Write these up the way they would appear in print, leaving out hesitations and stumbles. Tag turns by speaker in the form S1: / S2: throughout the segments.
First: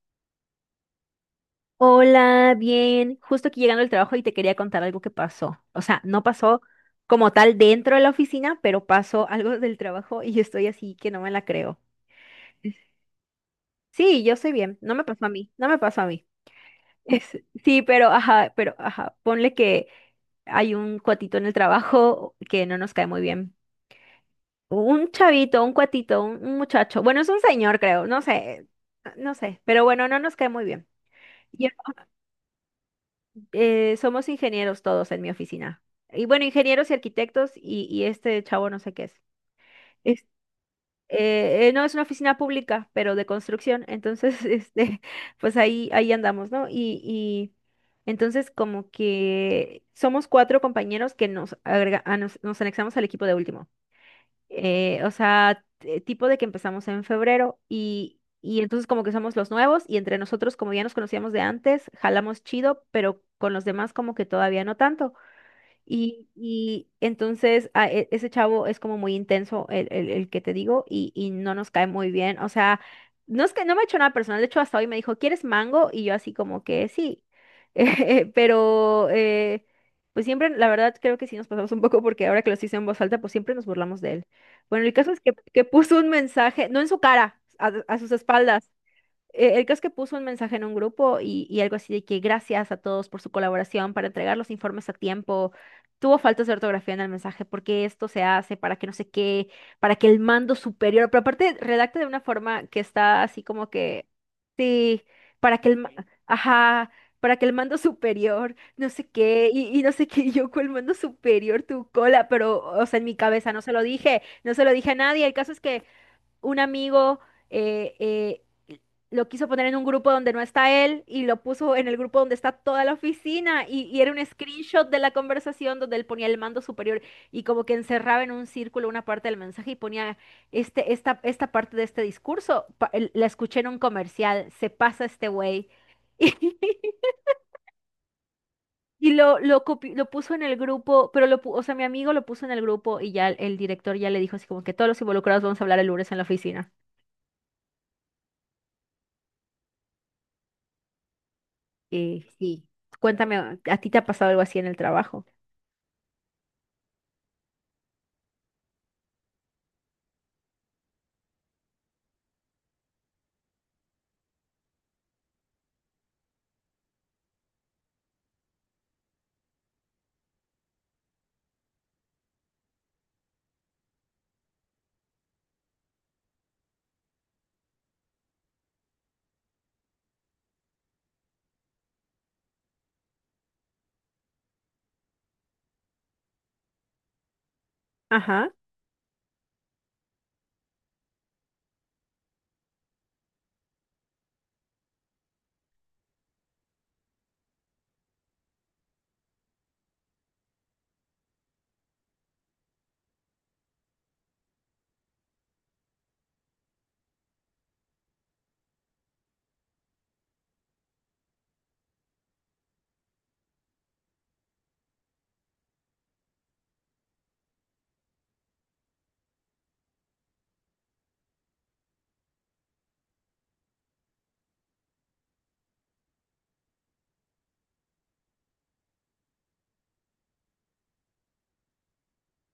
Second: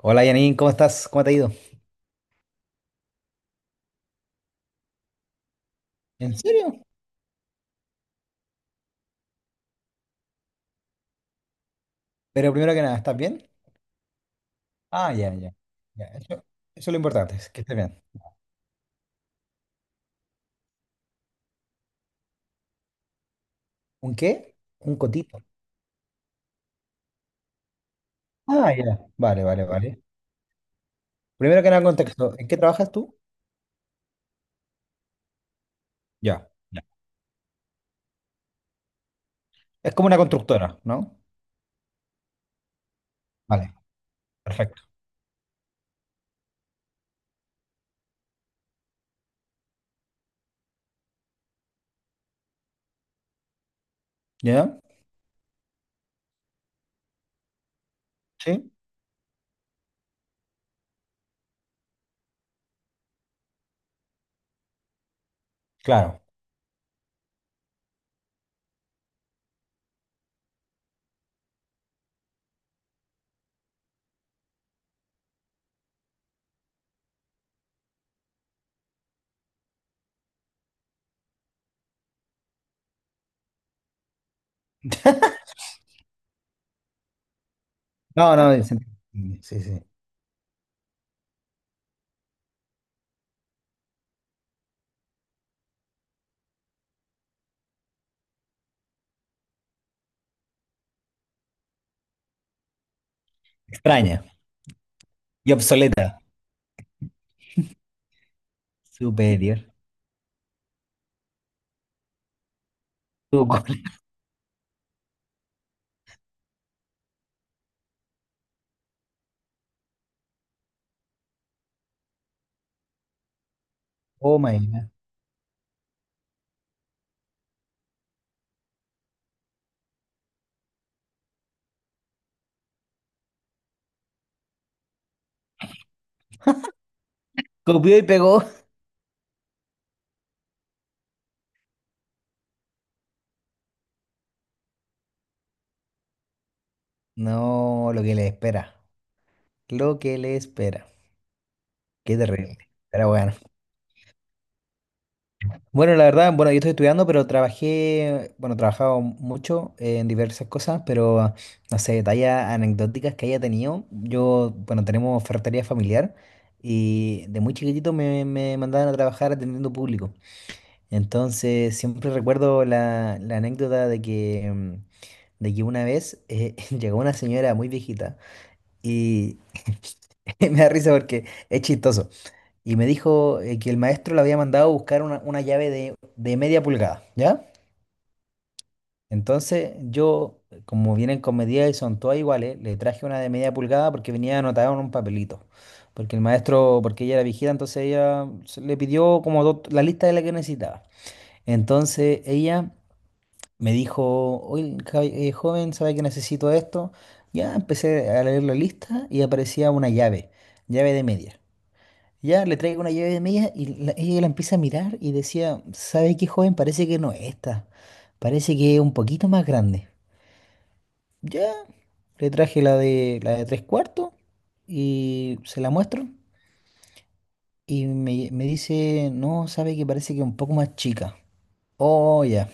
S1: Hola Janine, ¿cómo estás? ¿Cómo te ha ido?
S2: Hola, bien. Justo aquí llegando al trabajo y te quería contar algo que pasó. O sea, no
S1: ¿En
S2: pasó
S1: serio?
S2: como tal dentro de la oficina, pero pasó algo del trabajo y yo estoy así que no me la creo.
S1: Pero primero que nada, ¿estás bien?
S2: Sí, yo sé bien. No me
S1: Ah,
S2: pasó a
S1: ya,
S2: mí.
S1: ya.
S2: No me pasó a
S1: Ya,
S2: mí.
S1: eso es lo importante,
S2: Es-
S1: es que estés
S2: sí,
S1: bien.
S2: pero ajá, pero ajá. Ponle que hay un cuatito en el trabajo que no nos cae muy bien.
S1: ¿Un qué? Un
S2: Un
S1: cotito.
S2: chavito, un cuatito, un muchacho. Bueno, es un señor, creo. No sé,
S1: Ah, ya.
S2: no
S1: Vale,
S2: sé.
S1: vale,
S2: Pero
S1: vale.
S2: bueno, no nos cae muy bien.
S1: Primero que nada, contexto. ¿En qué trabajas tú?
S2: Somos ingenieros todos en mi oficina. Y bueno,
S1: Ya. Ya.
S2: ingenieros y arquitectos y este chavo no sé qué es.
S1: Es como una
S2: Es-
S1: constructora, ¿no?
S2: no es una oficina pública, pero de
S1: Vale,
S2: construcción. Entonces,
S1: perfecto.
S2: pues ahí andamos, ¿no? Y entonces como que somos cuatro compañeros que nos, agrega- a nos, nos anexamos al equipo de último
S1: ¿Ya?
S2: o sea, tipo de que empezamos en febrero y
S1: Sí,
S2: entonces como que somos los nuevos y entre nosotros como ya nos conocíamos de antes, jalamos chido, pero con los demás como que todavía no tanto.
S1: claro.
S2: Y entonces ese chavo es como muy intenso, el que te digo, y no nos cae muy bien. O sea, no es que no me ha hecho nada personal. De hecho, hasta hoy me dijo, ¿quieres mango? Y yo así como que sí. Pero, pues siempre, la verdad, creo que sí nos pasamos un poco porque ahora que lo hice en voz alta, pues siempre nos burlamos de él. Bueno, el caso es que puso un mensaje, no en su cara, a sus
S1: No, no, es-
S2: espaldas. eh,
S1: Sí,
S2: El caso es
S1: sí.
S2: que puso un mensaje en un grupo y algo así de que gracias a todos por su colaboración para entregar los informes a tiempo. Tuvo faltas de ortografía en el mensaje, porque esto se hace para que no sé qué, para que el mando superior, pero aparte redacta de una forma que está así como que,
S1: Extraña
S2: sí,
S1: y
S2: para que
S1: obsoleta.
S2: ajá, para que el mando superior, no sé qué,
S1: Superior.
S2: y no sé qué, y yo con el mando superior, tu cola, pero, o sea, en mi
S1: Tu co-
S2: cabeza no se lo dije, no se lo dije a nadie. El caso es que un amigo eh, eh, lo quiso poner en un grupo donde no está él y lo puso en el grupo donde está toda la oficina y era un
S1: Oh my
S2: screenshot
S1: God.
S2: de la conversación donde él ponía el mando superior y como que encerraba en un círculo una parte del mensaje y ponía esta parte de este discurso, la escuché en un comercial, se pasa este güey.
S1: Copió y pegó.
S2: Y lo puso en el grupo, pero o sea, mi amigo lo puso en el grupo y ya el director ya le dijo así como que todos los involucrados vamos a hablar el lunes en la oficina.
S1: No, lo que le espera. Lo que le espera. Qué
S2: Sí.
S1: terrible. Pero bueno.
S2: Cuéntame, ¿a ti te ha pasado algo así en el trabajo?
S1: Bueno, la verdad, bueno, yo estoy estudiando, pero trabajé, bueno, he trabajado mucho en diversas cosas, pero no sé, detalles anecdóticas que haya tenido. Yo, bueno, tenemos ferretería familiar y de muy chiquitito me mandaban a trabajar atendiendo público. Entonces, siempre recuerdo la anécdota de que, de que una vez llegó una señora muy viejita y me da risa porque es chistoso. Y me dijo que el maestro le había mandado a buscar una llave de media pulgada, ¿ya?
S2: Ajá.
S1: Entonces yo, como vienen con medidas y son todas iguales, le traje una de media pulgada porque venía anotada en un papelito. Porque el maestro, porque ella era vigila, entonces le pidió como la lista de la que necesitaba. Entonces ella me dijo, oye, joven, ¿sabe que necesito esto? Ya empecé a leer la lista y aparecía una llave, llave de media. Ya le traigo una llave de media y ella la empieza a mirar y decía, ¿sabe qué, joven? Parece que no es esta. Parece que es un poquito más grande. Ya, le traje la de tres cuartos y se la muestro. Y me dice, no, sabe que parece que es un poco más chica. Oh, ya.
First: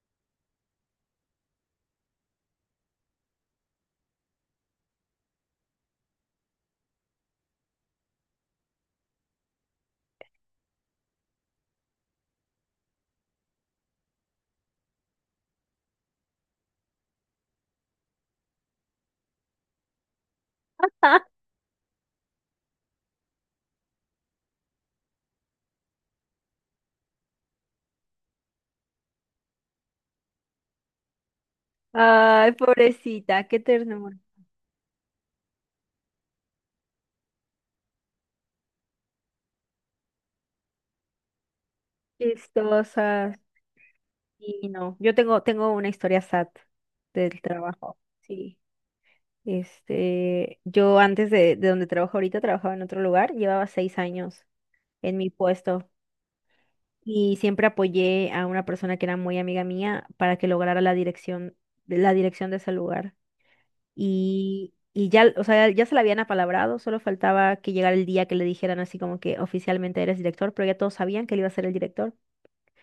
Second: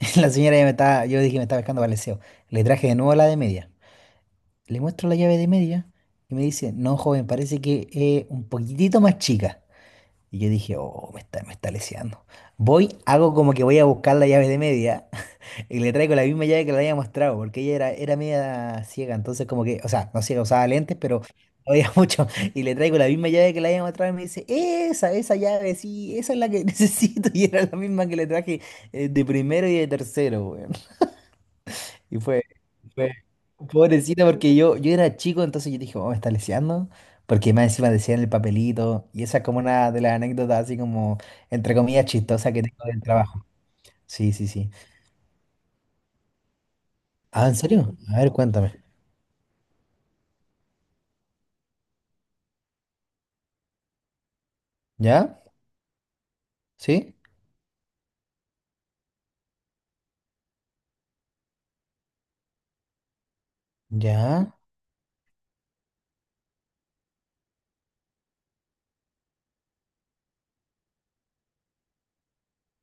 S1: La señora ya me estaba, yo dije, me estaba pescando baleseo. Le traje de nuevo la de media. Le muestro la llave de media y me dice, no, joven, parece que es un poquitito más chica. Y yo dije, oh, me está leseando. Voy, hago como que voy a buscar la llave de media y le traigo la misma llave que le había mostrado, porque ella era, era media ciega, entonces como que, o sea, no ciega, usaba lentes, pero no veía mucho. Y le traigo la misma llave que le había mostrado y me dice, esa llave, sí, esa es la que necesito. Y era la misma que le traje de primero y de tercero, y
S2: Ay,
S1: fue
S2: pobrecita, qué ternura.
S1: pobrecita porque yo era chico, entonces yo dije, oh, me está leseando. Porque más encima decía en el papelito. Y esa es como una de las anécdotas así como, entre comillas, chistosa que tengo del
S2: Chistosas.
S1: trabajo. Sí, sí,
S2: Y
S1: sí.
S2: no, yo tengo una historia sad del
S1: Ah, ¿en serio?
S2: trabajo.
S1: A ver,
S2: Sí.
S1: cuéntame.
S2: Yo antes de donde trabajo ahorita, trabajaba en otro lugar, llevaba 6 años en mi
S1: ¿Ya?
S2: puesto
S1: ¿Sí?
S2: y siempre apoyé a una persona que era muy amiga mía para que lograra la dirección de ese lugar.
S1: ¿Ya?
S2: Y ya, o sea, ya se la habían apalabrado, solo faltaba que llegara el día que le dijeran así como que oficialmente eres director, pero ya todos sabían que él iba a ser el director.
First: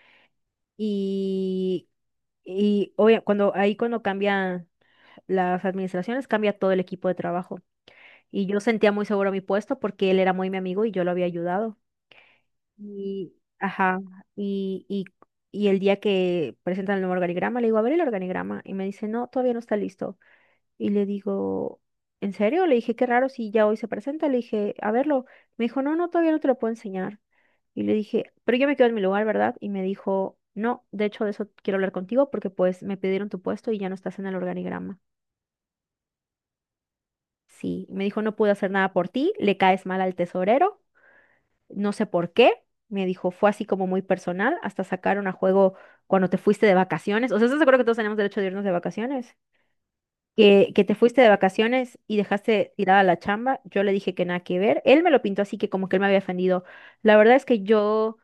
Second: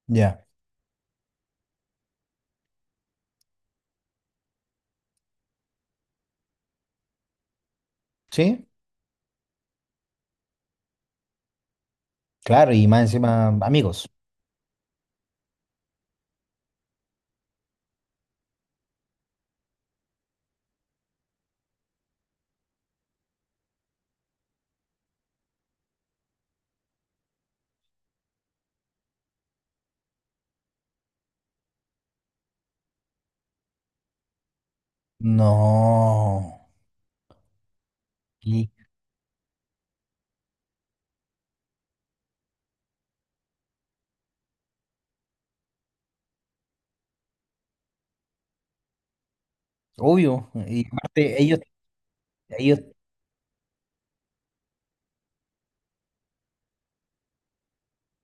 S1: ¿Ya?
S2: Y, y ahí cuando cambian las administraciones, cambia todo el equipo de trabajo. Y yo
S1: ¿Sí?
S2: sentía muy seguro mi puesto porque él era muy mi amigo y yo lo había ayudado.
S1: Claro, y más
S2: Y
S1: encima,
S2: ajá,
S1: amigos.
S2: y, y, y el día que presentan el nuevo organigrama, le digo, a ver el organigrama. Y me dice, no, todavía no está listo. Y le digo, ¿en serio? Le dije, qué raro si ya hoy se presenta. Le dije, a verlo. Me dijo, no, no, todavía no te lo puedo enseñar. Y le dije, pero yo me quedo en mi lugar, ¿verdad? Y me dijo, no, de hecho de eso quiero hablar contigo porque pues me pidieron tu puesto y ya no estás en el organigrama.
S1: No.
S2: Sí, y me dijo, no pude hacer
S1: Y,
S2: nada por ti, le caes mal al tesorero, no sé por qué. Me dijo, fue así como muy personal, hasta sacaron a juego cuando te fuiste de vacaciones. O sea, ¿estás de acuerdo que todos tenemos derecho de irnos de vacaciones?
S1: obvio.
S2: Que
S1: Y
S2: te fuiste de
S1: aparte,
S2: vacaciones y dejaste
S1: ellos,
S2: tirada la chamba. Yo le dije que nada que ver. Él me lo pintó así que como que él me había ofendido. La verdad es que yo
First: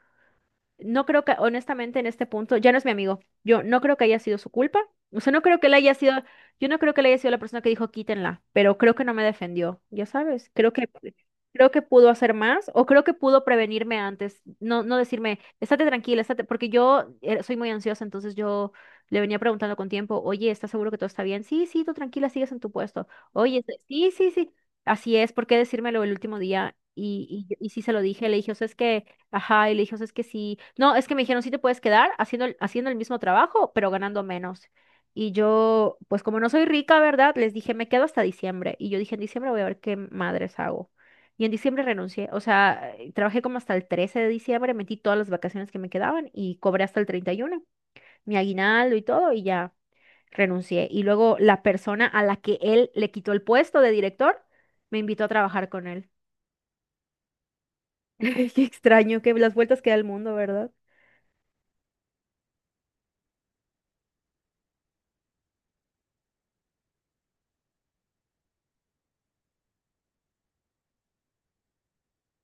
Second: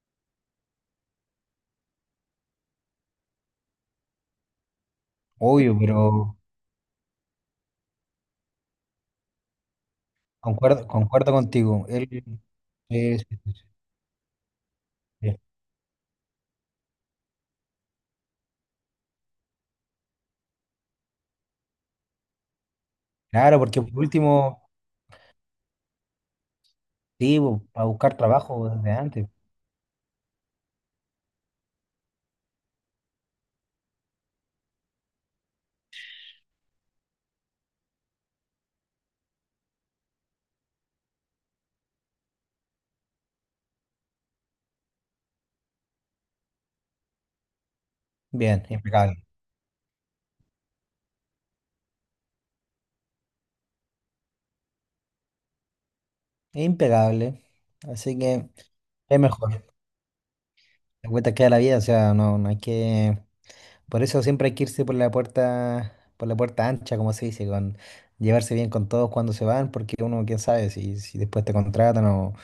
S2: no creo que, honestamente, en este punto, ya no es mi amigo. Yo no creo que haya sido su culpa. O sea, no creo que él
S1: obvio,
S2: haya sido,
S1: pero
S2: yo no creo que él haya sido la persona que dijo quítenla, pero creo que no me defendió, ya sabes.
S1: concuerdo, concuerdo
S2: Creo que
S1: contigo. Él,
S2: pudo hacer más o creo que
S1: es
S2: pudo prevenirme antes. No, no decirme, estate tranquila, estate, porque yo soy muy ansiosa, entonces yo le venía preguntando con tiempo, oye, ¿estás seguro que todo está bien? Sí, sí, tú tranquila, sigues en tu puesto. Oye,
S1: Claro, porque por
S2: sí, sí, sí.
S1: último,
S2: Así es, ¿por qué decírmelo el último día?
S1: sí,
S2: Y sí
S1: para
S2: se lo
S1: buscar
S2: dije, le dije, o sea,
S1: trabajo
S2: es
S1: desde
S2: que
S1: antes.
S2: ajá, y le dije, o sea, es que sí, no, es que me dijeron, sí te puedes quedar haciendo haciendo el mismo trabajo, pero ganando menos. Y yo, pues como no soy rica, ¿verdad? Les dije, me quedo hasta diciembre. Y yo dije, en diciembre voy a ver qué madres hago. Y en diciembre renuncié, o sea, trabajé como hasta el 13 de diciembre, metí todas las vacaciones que me quedaban y cobré hasta el 31 mi
S1: Bien,
S2: aguinaldo y
S1: impecable.
S2: todo, y ya renuncié. Y luego la persona a la que él le quitó el puesto de director, me invitó a trabajar con él.
S1: Impecable. Así que
S2: Qué
S1: es
S2: extraño, que las
S1: mejor.
S2: vueltas que da el mundo, ¿verdad?
S1: La vuelta queda la vida, o sea, no, no hay que. Por eso siempre hay que irse por la puerta ancha, como se dice, con llevarse bien con todos cuando se van, porque uno, quién sabe, si después te contratan o,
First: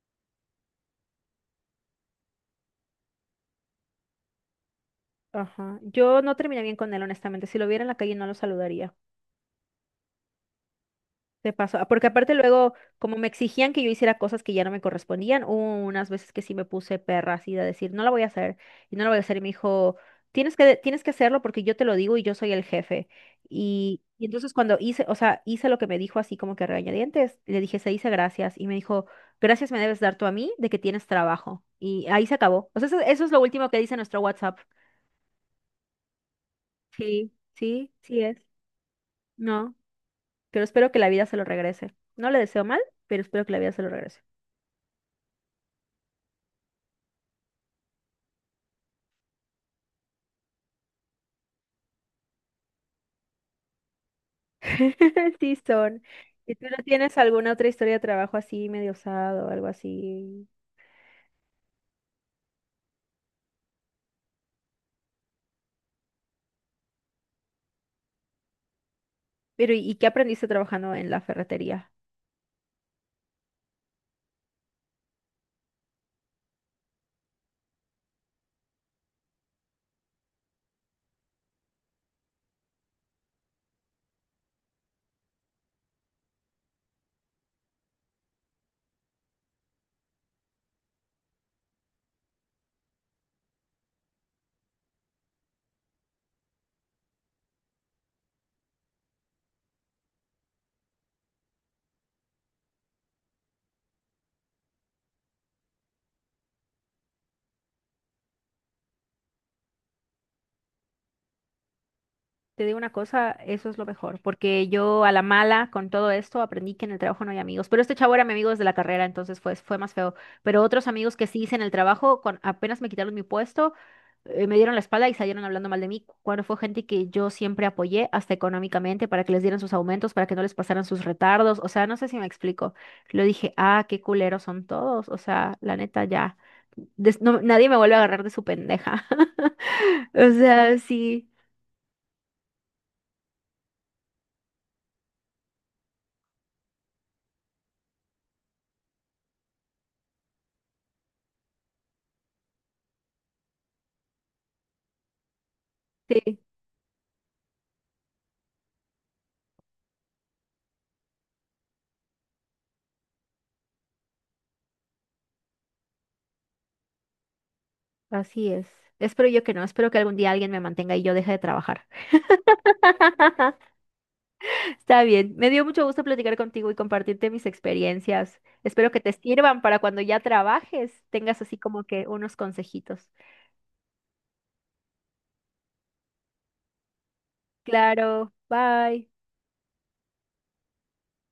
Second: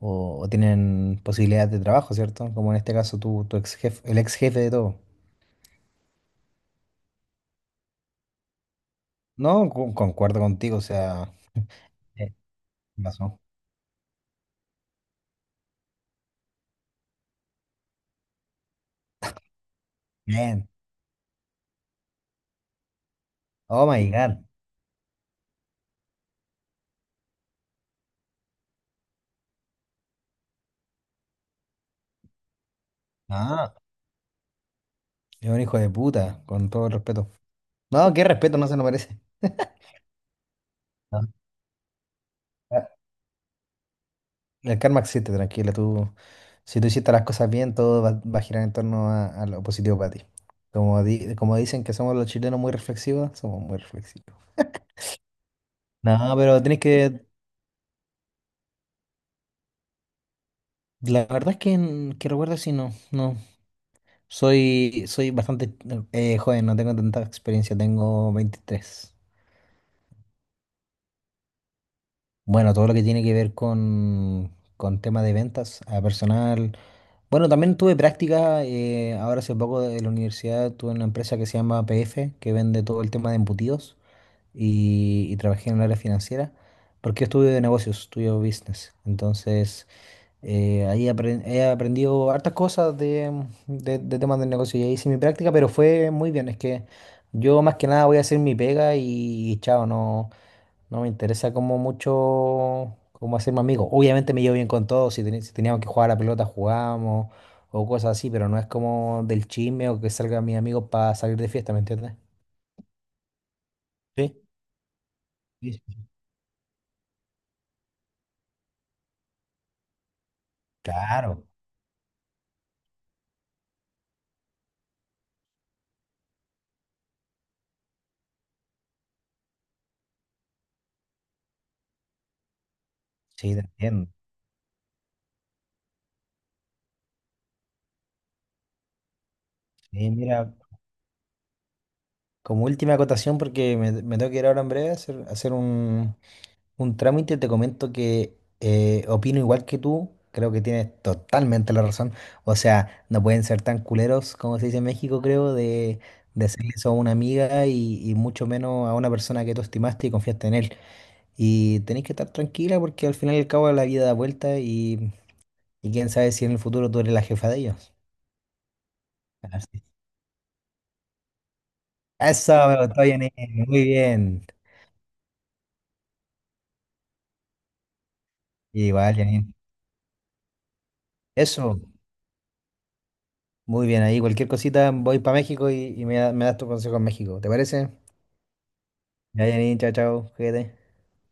S1: o- o tienen posibilidades de trabajo, ¿cierto? Como en este caso tu ex jefe, el ex jefe de todo.
S2: Ajá. Yo no terminé bien con él, honestamente. Si lo viera en la calle, no lo saludaría.
S1: No, concuerdo contigo, o sea,
S2: De paso. Ah, porque aparte
S1: eh,
S2: luego,
S1: ¿qué
S2: como me
S1: pasó?
S2: exigían que yo hiciera cosas que ya no me correspondían, hubo unas veces que sí me puse perra así de decir, no la voy a hacer, y no la voy a hacer. Y me dijo, tienes
S1: Bien.
S2: que, tienes que hacerlo porque yo te lo digo y yo soy el jefe.
S1: Oh
S2: Y,
S1: my
S2: y
S1: God.
S2: entonces cuando hice, o sea, hice lo que me dijo así como que a regañadientes, le dije, se dice gracias. Y me dijo, gracias me debes dar tú a mí de que tienes trabajo. Y ahí se acabó. O sea, eso es lo último
S1: Ah,
S2: que dice nuestro WhatsApp.
S1: es un hijo de puta, con todo el respeto.
S2: Sí, sí,
S1: No,
S2: sí
S1: qué
S2: es.
S1: respeto, no se nos parece.
S2: No, pero espero que la vida
S1: Ah,
S2: se lo regrese. No le deseo mal,
S1: ah,
S2: pero espero que la vida se lo regrese.
S1: el karma existe, tranquila. Tú, si tú hiciste las cosas bien, todo va, va a girar en torno a lo positivo para ti. Como, como dicen que somos los chilenos muy reflexivos, somos muy reflexivos.
S2: Sí son.
S1: No,
S2: ¿Y
S1: pero
S2: tú no
S1: tenés
S2: tienes
S1: que.
S2: alguna otra historia de trabajo así, medio osado o algo así?
S1: La verdad es que, que recuerdo si no, no. Soy bastante joven, no tengo tanta experiencia, tengo 23.
S2: Pero, ¿y qué aprendiste trabajando en la ferretería?
S1: Bueno, todo lo que tiene que ver con tema de ventas a personal. Bueno, también tuve práctica, ahora hace poco de la universidad tuve una empresa que se llama PF, que vende todo el tema de embutidos y trabajé en el área financiera, porque yo estudio de negocios, estudio business. Entonces, ahí he aprendido hartas cosas de, de temas de negocio y ahí hice mi práctica, pero fue muy bien. Es que yo más que nada voy a hacer mi pega y chao, no. No me interesa como mucho como hacerme amigo. Obviamente me llevo bien con todos, si, si teníamos que jugar a la pelota jugábamos o cosas así, pero no es como del chisme o que salgan mis amigos para salir de fiesta, ¿me entiendes?
S2: Te digo una cosa, eso es lo mejor,
S1: Sí,
S2: porque yo a la mala
S1: sí,
S2: con
S1: sí.
S2: todo esto aprendí que en el trabajo no hay amigos, pero este chavo era mi amigo desde la carrera, entonces fue más feo, pero otros amigos que sí
S1: Claro,
S2: hice en el trabajo, apenas me quitaron mi puesto, me dieron la espalda y salieron hablando mal de mí, cuando fue gente que yo siempre apoyé hasta económicamente para que les dieran sus aumentos, para que no les pasaran sus retardos, o sea, no sé si me explico. Lo
S1: sí,
S2: dije,
S1: te
S2: ah, qué
S1: entiendo.
S2: culeros son todos, o sea, la neta ya, nadie me vuelve a agarrar de su pendeja.
S1: Sí,
S2: O
S1: mira,
S2: sea, sí,
S1: como última acotación, porque me tengo que ir ahora en breve a hacer un trámite. Te comento que opino igual que tú, creo que tienes totalmente la razón. O sea, no pueden ser tan culeros como se dice en México, creo,
S2: sí,
S1: de hacer eso a una amiga y mucho menos a una persona que tú estimaste y confiaste en él. Y tenés que estar tranquila porque al final y al cabo la vida da vuelta y quién sabe si en el futuro tú eres la jefa de ellos.
S2: así es. Espero yo que no,
S1: Así.
S2: espero que algún día alguien me mantenga y yo deje de trabajar.
S1: Eso, me gustó, Janine. Muy bien.
S2: Está bien, me dio mucho gusto platicar contigo y compartirte mis experiencias. Espero que te
S1: Igual, Janine.
S2: sirvan para cuando ya trabajes, tengas así
S1: Eso.
S2: como que unos consejitos.
S1: Muy bien, ahí cualquier cosita voy para México y me das tu consejo en México. ¿Te parece?
S2: Claro, bye.
S1: Ya, Janine, chao, chao, cuídate.